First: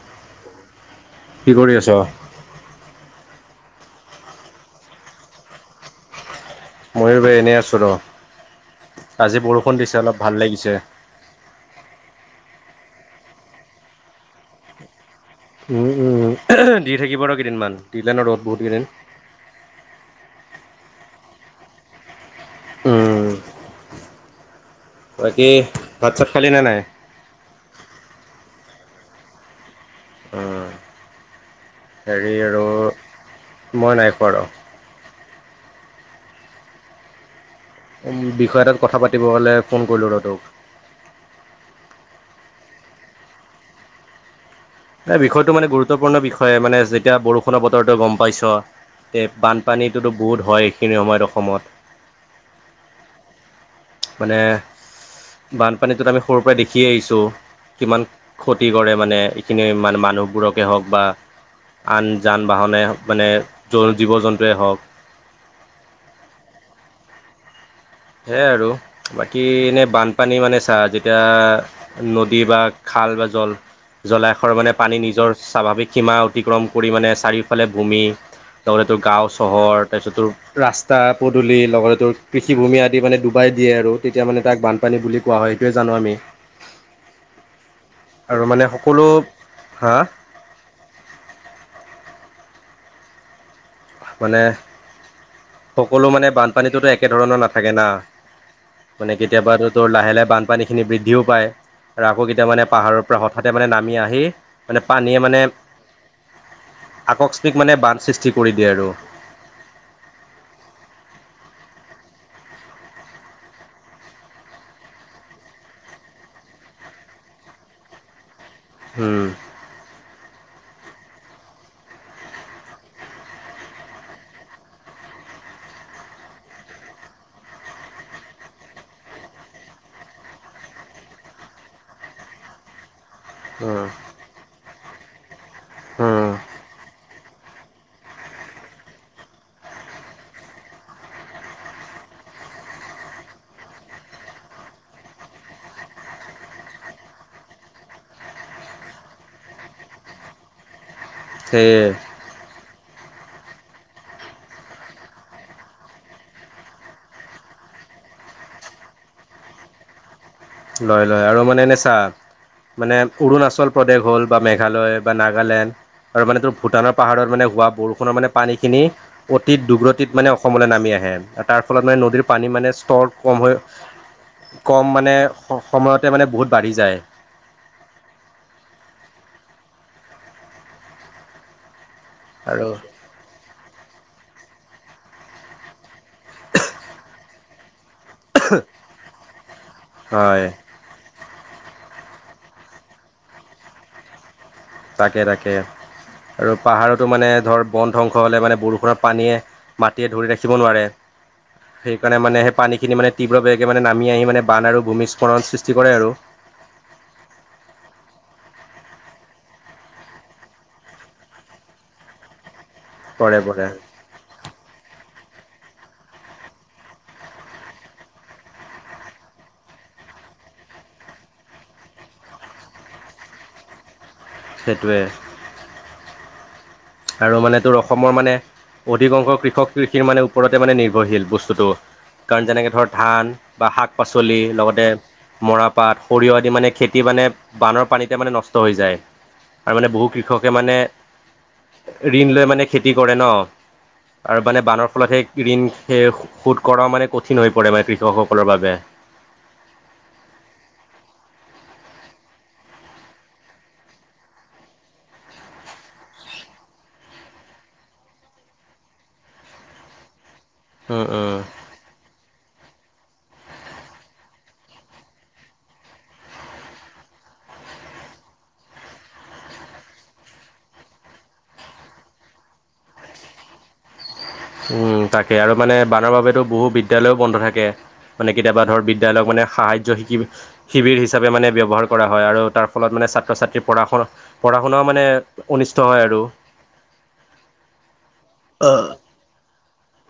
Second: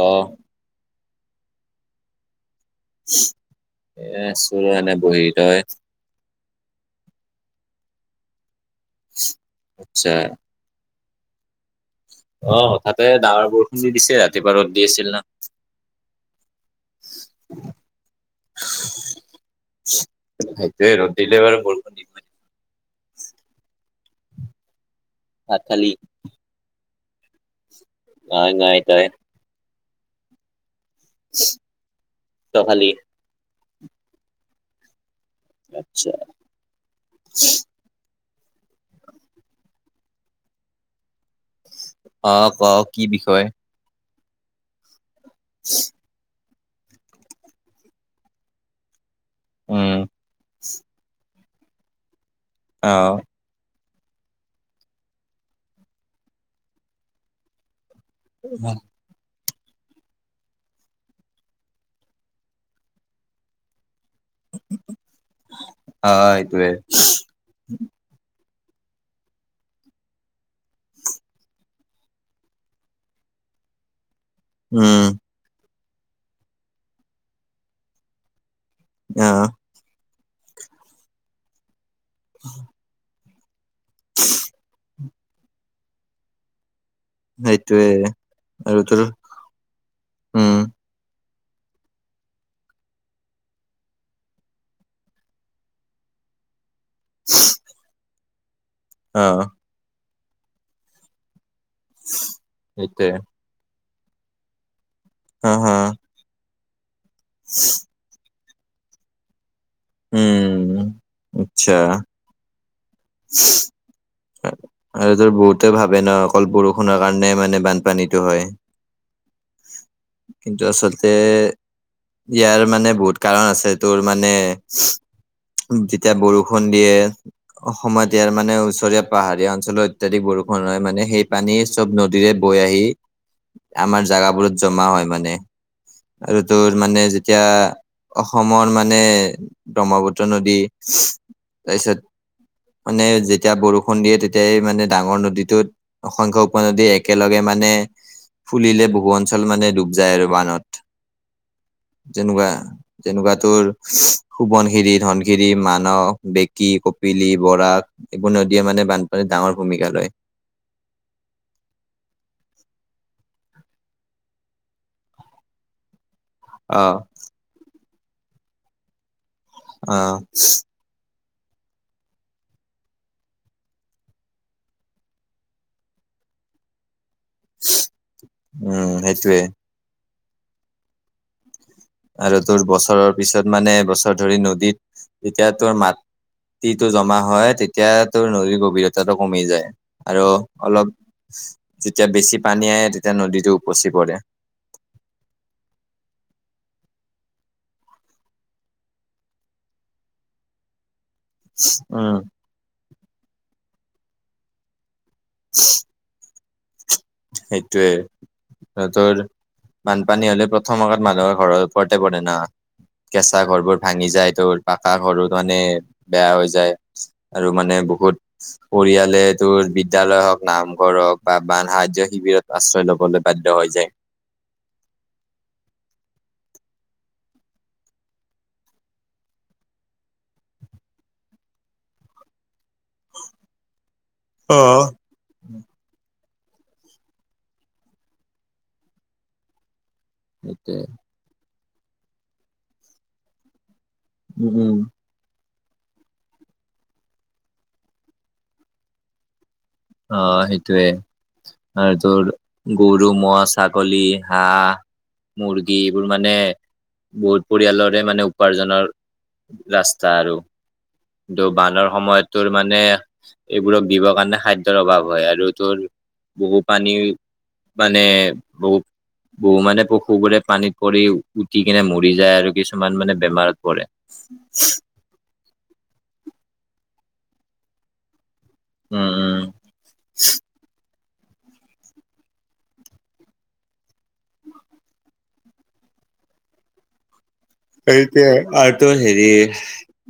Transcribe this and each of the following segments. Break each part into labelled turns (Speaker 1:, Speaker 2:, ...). Speaker 1: অ',
Speaker 2: কি কৰি আছ?
Speaker 1: এ অচো ৰ এনে বহি। তই?
Speaker 2: ময়ো ব এনেই আছোঁ ৰ [inaudible] আজি বৰষুণ দিছে
Speaker 1: আচ্ছা
Speaker 2: অলপ ভাল লাগিছে
Speaker 1: অ হঠাতে ডাৱৰ বৰষুণ দি দিছে ৰাতিপাৰত দি আছিল না
Speaker 2: উম উম দি থাকিব ৰ কেইদিনমান দিলে ন ৰ'দ বহুত কেইদিন
Speaker 1: [unintelligible] সেইতোয়ে ৰ'ট দিলে বাৰু ব ন
Speaker 2: উম বাকী
Speaker 1: ভাত খালি
Speaker 2: ভাত চাত খালি নে নাই
Speaker 1: নাই নাই দাই
Speaker 2: উম হেৰি
Speaker 1: তই
Speaker 2: আৰু
Speaker 1: খালি
Speaker 2: মই নাই খোৱা আৰু
Speaker 1: [inaudible]
Speaker 2: বিষয় এটাত কথা পাতিব হ'লে ফোন কৰিলোঁ ৰহ তোক
Speaker 1: অ', ক কি বিষয়
Speaker 2: এ বিষয়টো মানে গুৰুত্বপূৰ্ণ বিষয়ে মানে যেতিয়া বৰষুণৰ বতৰটো গম পাইছ
Speaker 1: উম
Speaker 2: বানপানীটোতো বহুত হয় এইখিনি সময়ত অসমত
Speaker 1: অ'
Speaker 2: মানে বানপানীটোত আমি সৰুৰ পৰাই দেখি আহিছোঁ কিমান ক্ষতি কৰে মানে খিনি মানে মান মানুহবোৰকে হওঁক বা আন যান বাহনে মানে জ জীৱ জন্তু টোৱে হওক
Speaker 1: অ', অ', এইটোৱে
Speaker 2: সেয়াই আৰু বাকী এনেই বানপানী মানে চা যেতিয়া নদী বা খাল বা জল জলাশয়ৰ মানে পানী
Speaker 1: উম
Speaker 2: নিজৰ স্বাভাৱিক সীমা অতিক্ৰম কৰি মানে চাৰিওফালে ভূমি লগতে তোৰ গাঁও
Speaker 1: অ',
Speaker 2: চহৰ তাৰপিছত তোৰ ৰাস্তা পদূলি লগতে তোৰ কৃষিভূমি আদি মানে ডুবাই দিয়ে আৰু তেতিয়া মানে তাক বানপানী বুলি কোৱা হয় এইটোয়ে জানো আমি।
Speaker 1: সেইটোৱে
Speaker 2: আৰু মানে সকলো হা
Speaker 1: উম
Speaker 2: মানে সকলো মানে বানপানীটোতো একেধৰণৰ নাথাকে না মানে
Speaker 1: অ',
Speaker 2: কেতিয়াবা তোৰ লাহে লাহে বানপানীখিনি বৃদ্ধিও পায় আৰু আকৌ কেতিয় মানে
Speaker 1: সেইটোৱে
Speaker 2: পাহাৰৰ হঠাতে মানে নামি আহি মানে পানীয়ে মানে
Speaker 1: হা হা
Speaker 2: আকস্মিক মানে বান সৃষ্টি কৰি দিয়ে আৰু।
Speaker 1: উম আচ্ছা আৰু তোৰ বহুতে ভাবে ন অকল বৰষুণৰ কাৰণে মানে বানপানীটো হয়।
Speaker 2: উম
Speaker 1: আচলতে ইয়াৰ মানে বহুত কাৰণ আছে তোৰ মানে যেতিয়া বৰষুণ দিয়ে অসমত ইয়াৰ মানে ওচৰীয়া পাহাৰীয়া অঞ্চলৰ অত্যাধিক বৰষুণ হয় মানে সেই পানী চব নদীৰে বৈ আহি
Speaker 2: উম
Speaker 1: আমাৰ জাগাবোৰত জমা হয় মানে
Speaker 2: উম
Speaker 1: আৰু তোৰ মানে যেতিয়া অসমৰ মানে ব্ৰহ্মপুত্ৰ নদী মানে যেতিয়া বৰষুণ দিয়ে তেতিয়াই মানে ডাঙৰ নদীটোত অসংখ্য উপনদী একেলগে মানে ফুলিলে বহু অঞ্চল মানে ডুব যায় আৰু বানত
Speaker 2: সেইটোৱেই
Speaker 1: যেনেকুৱা নেকুৱ তোৰ সোৱনশিৰি ধনশিৰি মানস বেকী কপিলি বৰাক ইবোৰ নদীয়ে মানে বানপানীত ডাঙৰ ভূমিকা দিয়ে
Speaker 2: লয় লয় আৰু মানে এনে চা মানে অৰুণাচল প্ৰদেশ হ'ল বা মেঘালয় বা নাগালেণ্ড আৰু তো ভূটানৰ
Speaker 1: অ',
Speaker 2: পাহাৰত মানে হোৱা বৰষুণৰ মানে পানীখিনি অতি
Speaker 1: অ',
Speaker 2: দুৰ্বতিত মানে অসমলৈ নামি আহে তাৰ ফলত মানে নদীৰ পানী মানে ষ্টৰ কম হৈ কম মানে সময়তে মানে বহুত বাঢ়ি যায়।
Speaker 1: উম, সেইটোৱে আৰু তোৰ বচৰৰ পিছত মানে এবছৰ ধৰি নদীত যেতিয়া তোৰ মাটিটো জমা হয় তেতিয়া তোৰ নদীৰ গভীৰতাটো কমি যায় আৰু
Speaker 2: হয়
Speaker 1: অলপ যেতিয়া বেছি পানী আহে তেতিয়া নদীতো উপচি পৰে
Speaker 2: তাকে তাকে আৰু পাহাৰতো মানে ধৰ বন ধ্বংস হ'লে মানে বৰষুণৰ পানীয়ে মাটিয়ে ধৰি ৰাখিব নোৱাৰে
Speaker 1: উম,
Speaker 2: সেইকাৰণে মানে সেই পানীখিনি মানে তীব্ৰ বেগে মানে নামি আহি মানে বান আৰু ভূমিস্ৰণ সৃষ্টি কৰে আৰু।
Speaker 1: সেইটোৱেই সিহঁতৰ বানপানী হ'লে প্ৰথম আগত মানুহৰ ঘৰৰ ওপৰতে পৰে না।
Speaker 2: পৰে
Speaker 1: কেঁচা
Speaker 2: পৰে
Speaker 1: ঘৰবোৰ ভাঙি যায় তোৰ পাকা ঘৰত মানে বেয়া হৈ যায় আৰু মানে বহুত পৰিয়ালে তোৰ বিদ্যালয় হওক নামঘৰ হওক বা বান সাহাৰ্য্য শিবিৰত আশ্ৰয় লবলৈ বাধ্য হৈ যায়।
Speaker 2: সেইটোৱে আৰু মানে তোৰ অসমৰ মানে অধিক অংশ কৃষক কৃষিৰ মানে ওপৰতে মানে নিৰ্ভৰশীল বস্তুটো কাৰণ যেনেকে ধৰ ধান বা শাক পাচলি লগতে মৰাপাট সৰিয়হ আদি মানে খেতি মানে বানৰ পানীতে মানে নষ্ট হৈ যায় আৰু মানে বহু কৃষ ক্ষকে
Speaker 1: সেইটোৱে
Speaker 2: মানে ঋণ লৈ মানে খেতি কৰে ন' আৰু
Speaker 1: উম
Speaker 2: মানে
Speaker 1: উম
Speaker 2: বানৰ ফলত সেই ঋণ সে শোধ কৰাও মানে কঠিন হৈ পৰে মানে কৃষক সকলৰ বাবে
Speaker 1: অ', সেইটোৱে আৰু তোৰ গৰু, ম'হ, ছাগলী, হাঁহ মুৰ্গী এইবোৰ মানে বহুত পৰিয়ালৰে মানে উপাৰ্জনৰ ৰাস্তা আৰু
Speaker 2: উম উম
Speaker 1: কিন্তু বানৰ সময়তো মানে এইবোৰক দিবৰ কাৰণে খাদ্য [unintelligible] অভাৱ হয় আৰু তোৰ বহু পানী মানে বহু বহু মানে পশুবোৰে পানীত পৰি উটি কিনে মৰি যায় আৰু কিছুমান মানে বেমাৰত পৰে। [inaudible]
Speaker 2: উম, তাকে আৰু মানে বানৰ বাবেতো বহু বিদ্যালয়ো বন্ধ থাকে। মানে কেতিয়াবা ধৰ
Speaker 1: উম,
Speaker 2: বিদ্যালয়ক
Speaker 1: উম।
Speaker 2: মানে সাহায্য শিকি শিবিৰ হিচাপে মানে ব্যৱহাৰ কৰা হয় আৰু তাৰ ফলত মানে ছাত্ৰ ছাত্ৰীৰ পঢ়া শুনা পঢ়া শুনাও মানে অনিষ্ট হয় আৰু।
Speaker 1: সেইটাৱে আৰু তোৰ হেৰি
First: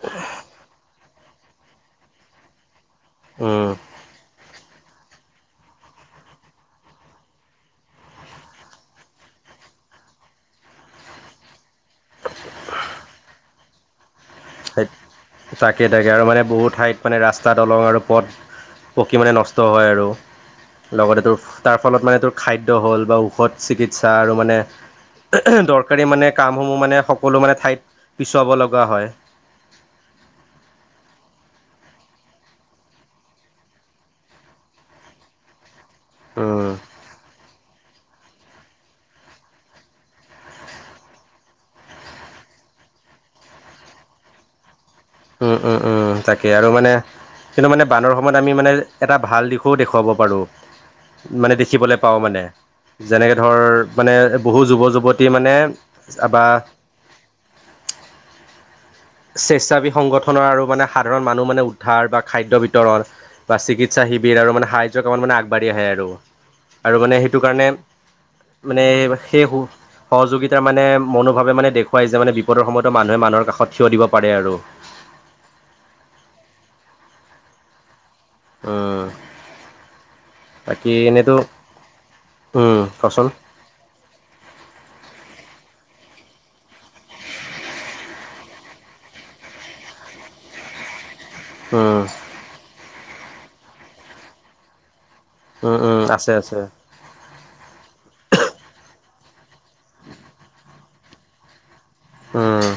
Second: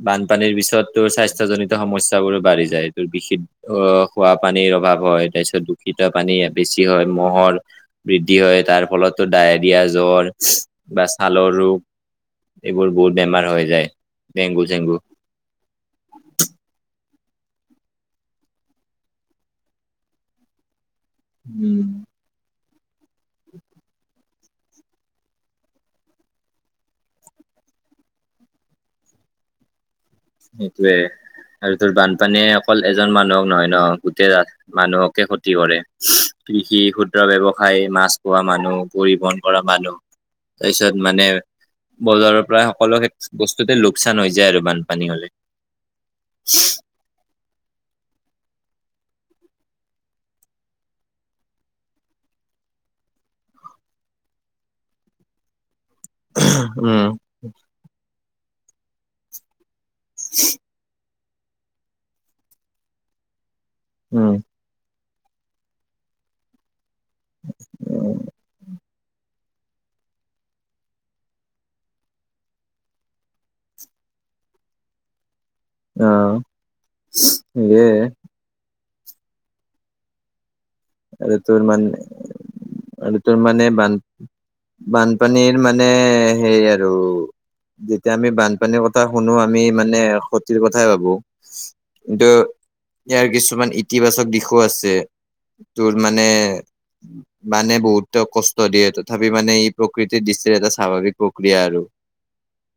Speaker 1: বানপানীৰ পিছত তোৰ স্বাস্থ্যজনিত সমস্যা বোৰো বাঢ়ি যায় এইটো বিশিদ্ধ
Speaker 2: উম
Speaker 1: খোৱা পানীৰ অভাৱ হয় তাৰ পিছত দূষিত পানী বেছি হয় মহ'ৰ বৃদ্ধি হয় তাৰ ফলতো ডায়েৰিয়া জ্বৰ বা ছালৰ ৰোগ এইবোৰ বহুত বেমাৰ হৈ যায়, ডেংগু চেংগু।
Speaker 2: তাকে তাকে আৰু মানে বহু ঠাইত মানে ৰাস্তা দলং আৰু পথ পকী মানে নষ্ট হয় আৰু লগতে তোৰ তাৰ
Speaker 1: উম,
Speaker 2: ফলত মানে তোৰ খাদ্য হ'ল বা ঔষধ চিকিৎসা আৰু মানে দৰকাৰী মানে কামসমূহ মানে সকলো মানে ঠাইত পিছুৱাব লগা হয়।
Speaker 1: সেইটোৱে আৰু তোৰ বানপানীয়ে অকল এজন মানুহক নহয় ন' গোটেই মানুহকে ক্ষতি কৰে।
Speaker 2: উম,
Speaker 1: কৃষি ক্ষুদ্ৰ ব্যৱসায় মাছ পোহা মানুহ, পৰিবহন কৰা মানুহ। তাৰপিছত মানে বজাৰৰ পৰা সকলো কে বস্তুতে লোকচান হৈ যায় আৰু মানু পানী হলে।
Speaker 2: উম, উম, উম, তাকে আৰু মানে কিন্তু মানে বানৰ সময়ত আমি মানে এটা ভাল দিশো দেখুৱাব পাৰোঁ। মানে দেখিবলৈ পাওঁ মানে যেনেকে ধৰ মানে বহু যুৱ যুৱতী মানে, আ, বা
Speaker 1: উম।
Speaker 2: স্বেচ্ছাবি সংগঠনৰ আৰু মানে সাধাৰণ মানুহ মানে উদ্ধাৰ বা খাদ্য বিতৰণ বা চিকিৎ ইচ্ছা
Speaker 1: উম,
Speaker 2: শিবিৰ আৰু মানে সাহায্য কামত মানে আগবাঢ়ি আহে আৰু। আৰু মানে সেইটো কাৰণে
Speaker 1: উম,
Speaker 2: মানে সেই স সহযোগিতাৰ মানে মনোভাৱে মানে দেখুৱাইছে মানে বিপদৰ সময়তো মানুহে মানুহৰ কাষত থিয় দিব পাৰে আৰু।
Speaker 1: অ'। [unintelligible]
Speaker 2: উম। বাকী এনেতো
Speaker 1: আৰু তোৰ মানে
Speaker 2: উম,
Speaker 1: আৰু
Speaker 2: কচোন
Speaker 1: তোৰ মানে বান বানপানীৰ মানে সেই আৰু যেতিয়া আমি বানপানীৰ কথা শুনোঁ, আমি মানে ক্ষতিৰ কথাই ভাবোঁ।
Speaker 2: উম,
Speaker 1: কিন্তু ইয়াৰ কিছুমান ইতিবাচক দিশোঁ আছে।
Speaker 2: উম,
Speaker 1: তোৰ
Speaker 2: উম,
Speaker 1: মানে
Speaker 2: আছে আছে।
Speaker 1: বানে বহুতক কষ্ট দিয়ে তথাপি মানে ই প্ৰকৃতিৰ দৃষ্টিৰ এটা স্বাভাৱিক প্ৰক্ৰিয়া আৰু।
Speaker 2: উম,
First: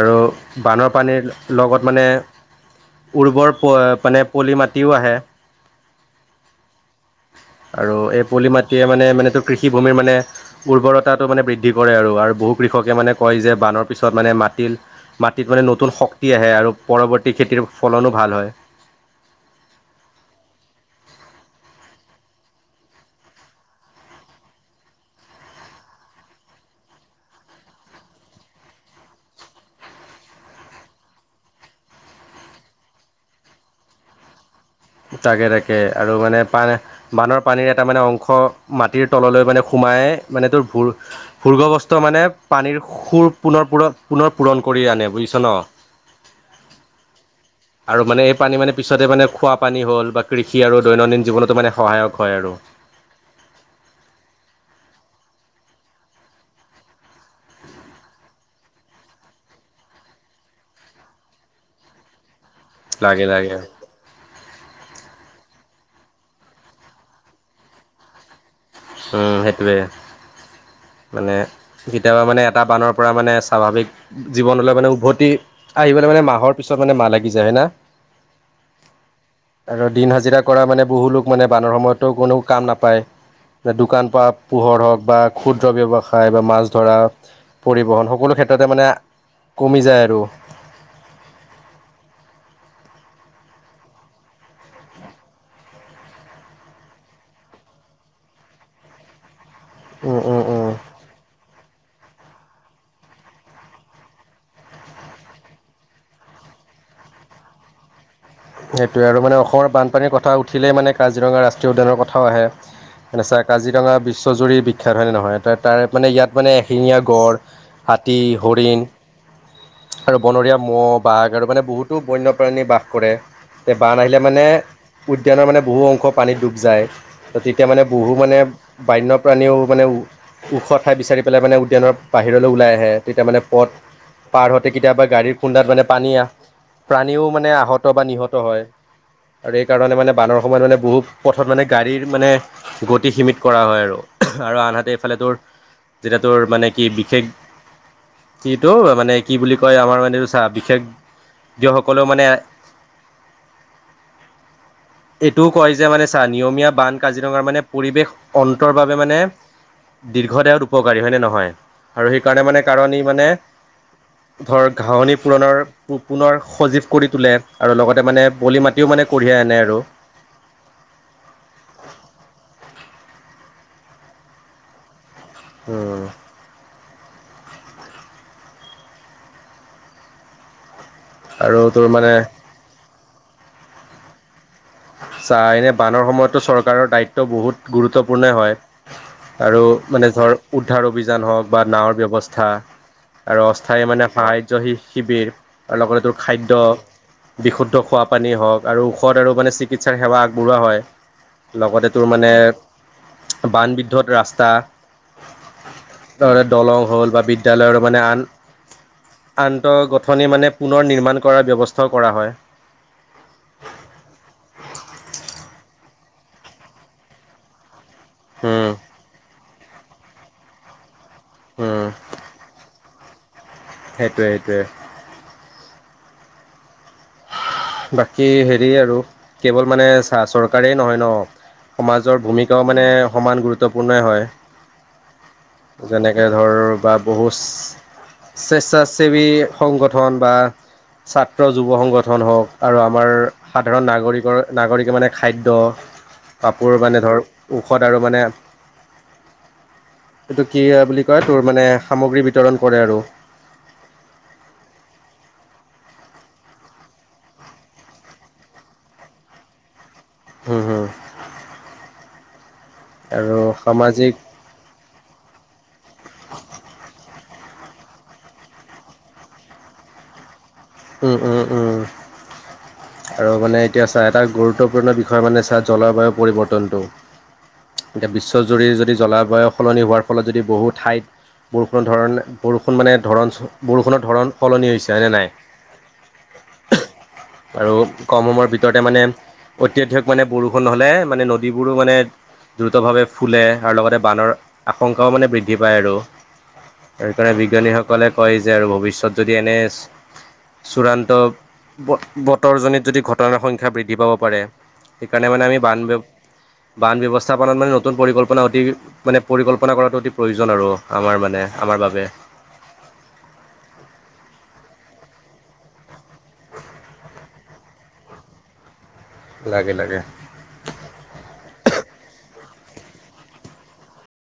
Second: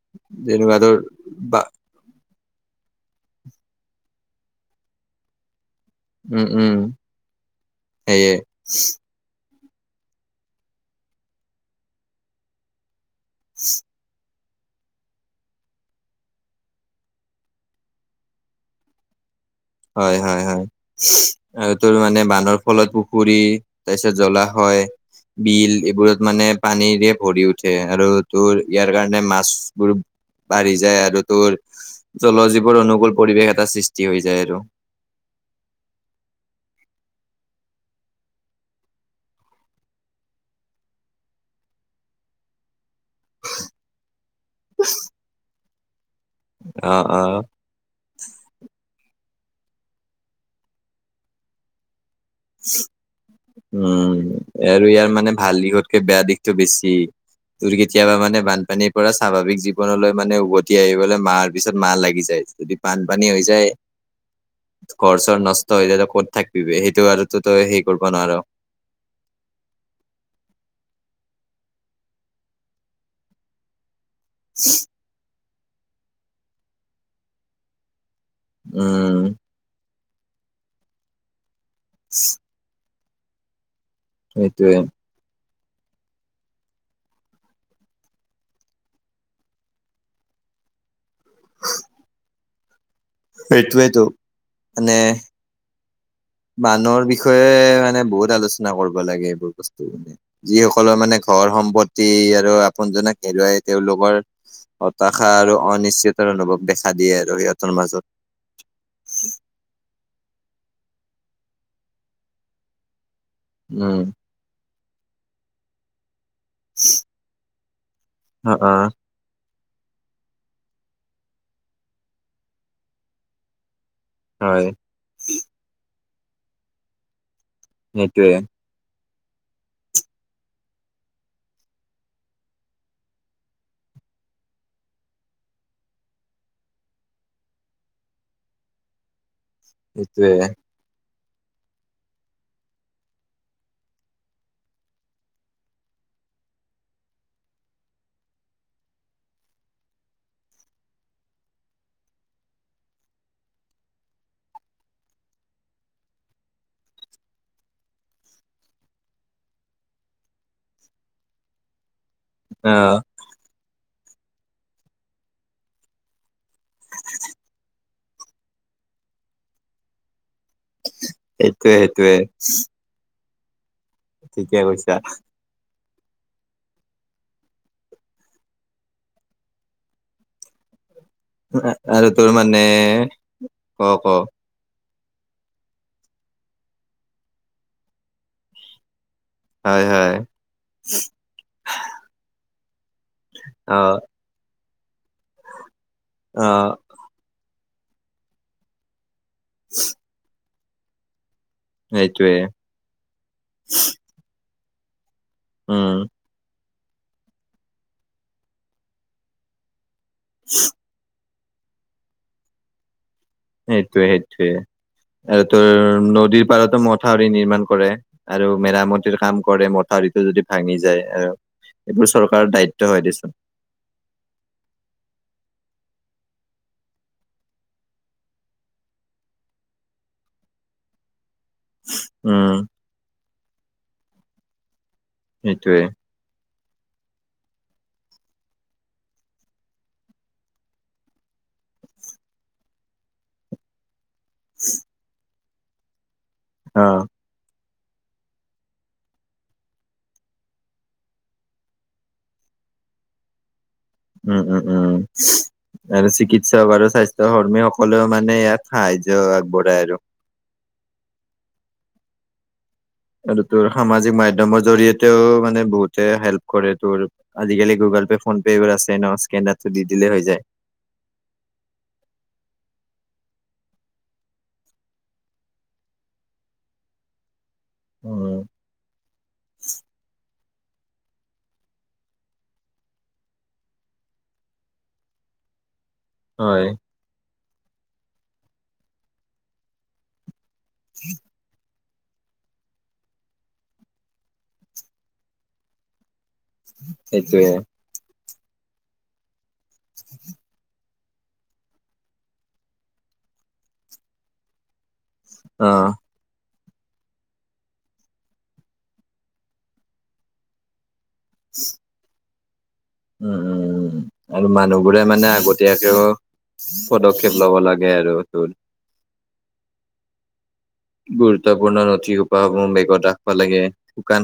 Speaker 2: আৰু
Speaker 1: যেনেকুৱা
Speaker 2: বানৰ
Speaker 1: তোৰ
Speaker 2: পানীৰ
Speaker 1: বা
Speaker 2: লগত মানে উৰ্বৰ প এ, পানে পলি মাটিও আহে।
Speaker 1: উম, উম।
Speaker 2: আৰু এই
Speaker 1: সেয়ে
Speaker 2: পলি মাটিয়ে মানে মানে তো কৃষিভূমিৰ মানে উৰ্বৰতাটো মানে বৃদ্ধি কৰে আৰু। আৰু বহু কৃষকে মানে কয় যে বানৰ- পিছত মানে মাটিৰ মাটিত মানে নতুন শক্তি আহে আৰু পৰৱৰ্তী খেতিৰ ফলনোঁ ভাল হয়।
Speaker 1: হয় হয় হয়। আৰু তোৰ মানে বানৰ ফলত পুখুৰী, তাৰপিছত জলাশয় বিল এইবোৰত মানে পানীৰে ভৰি উঠে আৰু তোৰ ইয়াৰ কাৰণে মাছবোৰ বাঢ়ি যায় আৰু তোৰ জলজীৱৰ অনুকুল পৰিৱেশ এটা সৃষ্টি হৈ যায় আৰু।
Speaker 2: তাকে তাকে আৰু মানে পান এ বানৰ পানীৰ এটা মানে অংশ মাটিৰ তললৈ মানে সোমাই মানে তোৰ ভোৰ ভূৰ্গবস্তু মানে পানীৰ সুৰ পুনৰ পূৰ পুনৰ পূৰণ কৰি আনে বুইছ ন'।
Speaker 1: অ', অ'।
Speaker 2: আৰু মানে এই পানী মানে পিছতে মানে খোৱা পানী হ'ল বা কৃষি আৰু দৈনন্দিন জীৱনতো মানে সহায়ক হয় আৰু।
Speaker 1: উম আৰু ইয়াৰ মানে ভাল দিশতকে বেয়া দিশটো বেছি। তোৰ কেতিয়াবা মানে বানপানীৰ পৰা স্বাভাৱিক জীৱনলৈ মানে উভতি আহিবলৈ মাহাৰ পিছত মাহ লাগি যায়। যদি
Speaker 2: লাগে
Speaker 1: বানপানী হৈ
Speaker 2: লাগে
Speaker 1: যায় ঘৰ চৰ নষ্ট হৈ যায় ত' ক'ত থাকিবি সেইটো আৰুতো তই হেৰি কৰিব নোৱাৰ।
Speaker 2: উম, সেটোৱে। মানে কেতিয়াবা মানে এটা বানৰ পৰা মানে স্বাভাৱিক জীৱনলৈ মানে উভতি আহিবলৈ মানে মাহৰ পিছত মানে মাহ লাগি যায় না।
Speaker 1: উম।
Speaker 2: আৰু দিন হাজিৰা কৰা মানে বহু লোক মানে বানৰ সময়তো কোনো কাম নাপায়। দোকান বা
Speaker 1: সেইটোৱে
Speaker 2: পোহৰ হওঁক বা খুদ ক্ষুদ্ৰ ব্যৱসায় বা মাছ ধৰা, পৰিবহণ সকলো ক্ষেত্ৰতে মানে কমি যায় আৰু।
Speaker 1: [inaudible] হেইতুৱেটো নে বানৰ বিষয়ে মানে বহুত আলোচনা কৰিব লাগে এইবোৰ বস্তু মানে।
Speaker 2: উম উম
Speaker 1: যিয়ে
Speaker 2: উম
Speaker 1: সক কলৰ মানে ঘৰ সম্পত্তি আৰু আপোনজনক হেৰুৱাই তেওঁলোকৰ হতাশা আৰু অনিশ্চিত অনুভৱ দেখা দিয়ে আৰু সিহঁতৰ মাজত।
Speaker 2: সেইটোৱে আৰু মানে অসমৰ বানপানীৰ কথা উঠিলেই মানে কাজিৰঙা ৰাষ্ট্ৰীয় উদ্যানৰ কথাও আহে। [unintelligible] কাজিৰঙা
Speaker 1: উম,
Speaker 2: বিশ্বজুৰি বিখ্যাত হয়নে নহয় ত' তাৰ মানে ইয়াত মানে এশিঙীয়া গঁড় হাতী,
Speaker 1: অ', অ'।
Speaker 2: হৰিণ আৰু বনৰীয়া মহ', বাঘ আৰু মানে বহুতো বন্যপ্ৰাণী বাস কৰে। বান আহিলে মানে
Speaker 1: হয়
Speaker 2: উদ্যানৰ মানে বহু অংশ পানীত ডুব যায়। ত তেতিয়া মানে বহু
Speaker 1: সেইটোৱে
Speaker 2: মানে বন্যপ্ৰাণীও মানে ওখ ঠাই বিচাৰি পেলাই মানে উদ্যানৰ বাহিৰলৈ ওলাই আহে। তেতিয়া মানে পথ পাৰ হতে কেতিয়াবা গাড়ীৰ খুন্দাত মানে পানী প্ৰানীও মানে আহত বা নিহত হয়। আৰু সেই কাৰণে মানে
Speaker 1: সেইটোৱে
Speaker 2: বানৰ সময়ত মানে বহুত পথত মানে গাড়ীৰ মানে গতি সীমিত কৰা হয় আৰু। আৰু আনহাতে এইফালে তোৰ যেতিয়া তোৰ মানে কি বিশেষ মানে কি বুলি কয় আমাৰ মানে এইটো চা বিশেষ দসকলেও মানে এইটোও কয় যে মানে চা নিয়মীয়া বান কাজিৰঙাৰ মানে পৰিৱেশ অন্তৰ বাবে মানে দীৰ্ঘদায়ত উপকাৰী হয়নে নহয়। আৰু সেইকাৰণে মানে
Speaker 1: অ
Speaker 2: কাৰণ ই মানে ধৰ ঘহনি পূৰণৰ পুনৰ সজীৱ কৰি তোলে। আৰু লগতে মানে বলি মাটিও মানে কঢ়িয়াই আনে আৰু।
Speaker 1: সেইটোৱে সেইটোৱে। ঠিকে কৈছা।
Speaker 2: উম।
Speaker 1: আৰু তোৰ মানে ক ক।
Speaker 2: চা এনে বানৰ সময়ততো চৰকাৰৰ দায়িত্ব বহুত গুৰুত্বপূৰ্ণই হয়। আৰু
Speaker 1: হয় হয়
Speaker 2: মানে ধৰ উদ্ধাৰ অভিযান হওক বা নাৱৰ ব্যৱস্থা। আৰু
Speaker 1: অ
Speaker 2: অস্থায়ী মানে সাহাৰ্য্য শিবিৰ আৰু লগতে তোৰ
Speaker 1: অ
Speaker 2: খাদ্য, বিশুদ্ধ খোৱা পানী হওঁক আৰু ঔষধ আৰু মানে চি চিকিৎসাৰ সেৱা আগবঢ়োৱা হয়। লগতে তোৰ
Speaker 1: সেইটোৱে
Speaker 2: মানে বানবিদ্ধত ৰাস্তা
Speaker 1: উম।
Speaker 2: দলং হ'ল বা বিদ্যালয়ৰ মানে আন আন্তগাথ গাথনি মানে পুনৰ নিৰ্মাণ কৰাৰ ব্যৱস্থাও কৰা হয়।
Speaker 1: সেইটোৱে সেইটোৱে। আৰু তোৰ নদীৰ পাৰাতো মথাউৰি নিৰ্মাণ কৰে। আৰু
Speaker 2: উম
Speaker 1: মেৰামতিৰ কাম কৰে। মথাউৰিটো যদি ভাঙি যায় আৰু
Speaker 2: উম
Speaker 1: এইবোৰ চৰকাৰৰ দায়িত্ব হয় দেচোন।
Speaker 2: সেইটোৱে সেইটোৱে। বাকী হেৰি আৰু কেৱল মানে চা চৰকাৰেই নহয় ন সমাজৰ ভূমিকাও
Speaker 1: উম
Speaker 2: মানে সমান গুৰুত্বপূৰ্ণই হয়।
Speaker 1: সেইটোৱে
Speaker 2: যেনে এ ধৰ বা বহুচ স্বেচ্ছাসেৱী সংগঠন বা ছাত্ৰ যুৱ সংগ গঠন হওক আৰু আমাৰ সাধাৰণ নাগৰিকৰ নাগৰিকে মানে খাদ্য কাপোৰ
Speaker 1: অ
Speaker 2: মানে ধৰ ঔষধ আৰু মানে এইটো কি বুলি কয় তোৰ মানে সামগ্ৰী বিতৰণ কৰে আৰু।
Speaker 1: উম উম উম। আৰু চিকিৎসক আৰু স্বাস্থ্য কৰ্মী সকলেও মানে ইয়াত সাহাৰ্য্য আগবঢ়াই আৰু।
Speaker 2: হুম হুম।
Speaker 1: আৰু তোৰ সামাজিক মাধ্যমৰ জৰিয়তেও মানে বহুতে হেল্প কৰে তোৰ আজিকালি গুগল পে, ফোন পে এইবোৰ আছে ন স্কেনাৰটো দি দিলেই হৈ যায়।
Speaker 2: উম উম। আৰু মানে এতিয়া চা এটা গুৰুত্বপূৰ্ণ বিষয় মানে চা জলবায়ু পৰিৱৰ্তনটো। এতিয়া
Speaker 1: উম
Speaker 2: বিশ্বজুৰি যদি জলাবায়ু সলনি হোৱাৰ ফলত যদি বহু ঠাইত বৰষুণৰ ধৰণ বৰষুণ মানে ধৰণ বৰষুণৰ ধৰণ সলনি হৈছে হয়নে নাই?
Speaker 1: হয়।
Speaker 2: আৰু কম সময়ৰ ভিতৰতে মানে অত্যাধিক মানে বৰষুণ হ'লে মানে নদীবোৰো মানে দ্ৰুতভাৱে ফুলে আৰু লগতে বানৰ আশংকাও মানে বৃদ্ধি পায় আৰু। সেইকাৰণে
Speaker 1: সেইটোৱে
Speaker 2: বিজ্ঞানীসকলে কয় যে আৰু ভৱিষ্যত যদি এনে
Speaker 1: [inaudible]
Speaker 2: চূড়ান্ত ব-বতৰজনিত যদি ঘটনাৰ সংখ্যা বৃদ্ধি পাব পাৰে। সেইকাৰণে মানে আমি
Speaker 1: অ
Speaker 2: বান ব্য বান ব্যৱস্থাপনাত মানে নতুন পৰিকল্পনা অতি মানে পৰিকল্পনা কৰাটো অতি প্ৰয়োজন আৰু আমাৰ মানে আমাৰ বাবে।
Speaker 1: উম, উম, উম। আৰু মানুহবোৰে মানে আগতীয়াকেও পদক্ষেপ ল'ব লাগে আৰু তোৰ।
Speaker 2: লাগে লাগে।
Speaker 1: গুৰুত্বপূৰ্ণ নথি সোপাসমূহ বেগত ৰাখিব লাগে, শুকান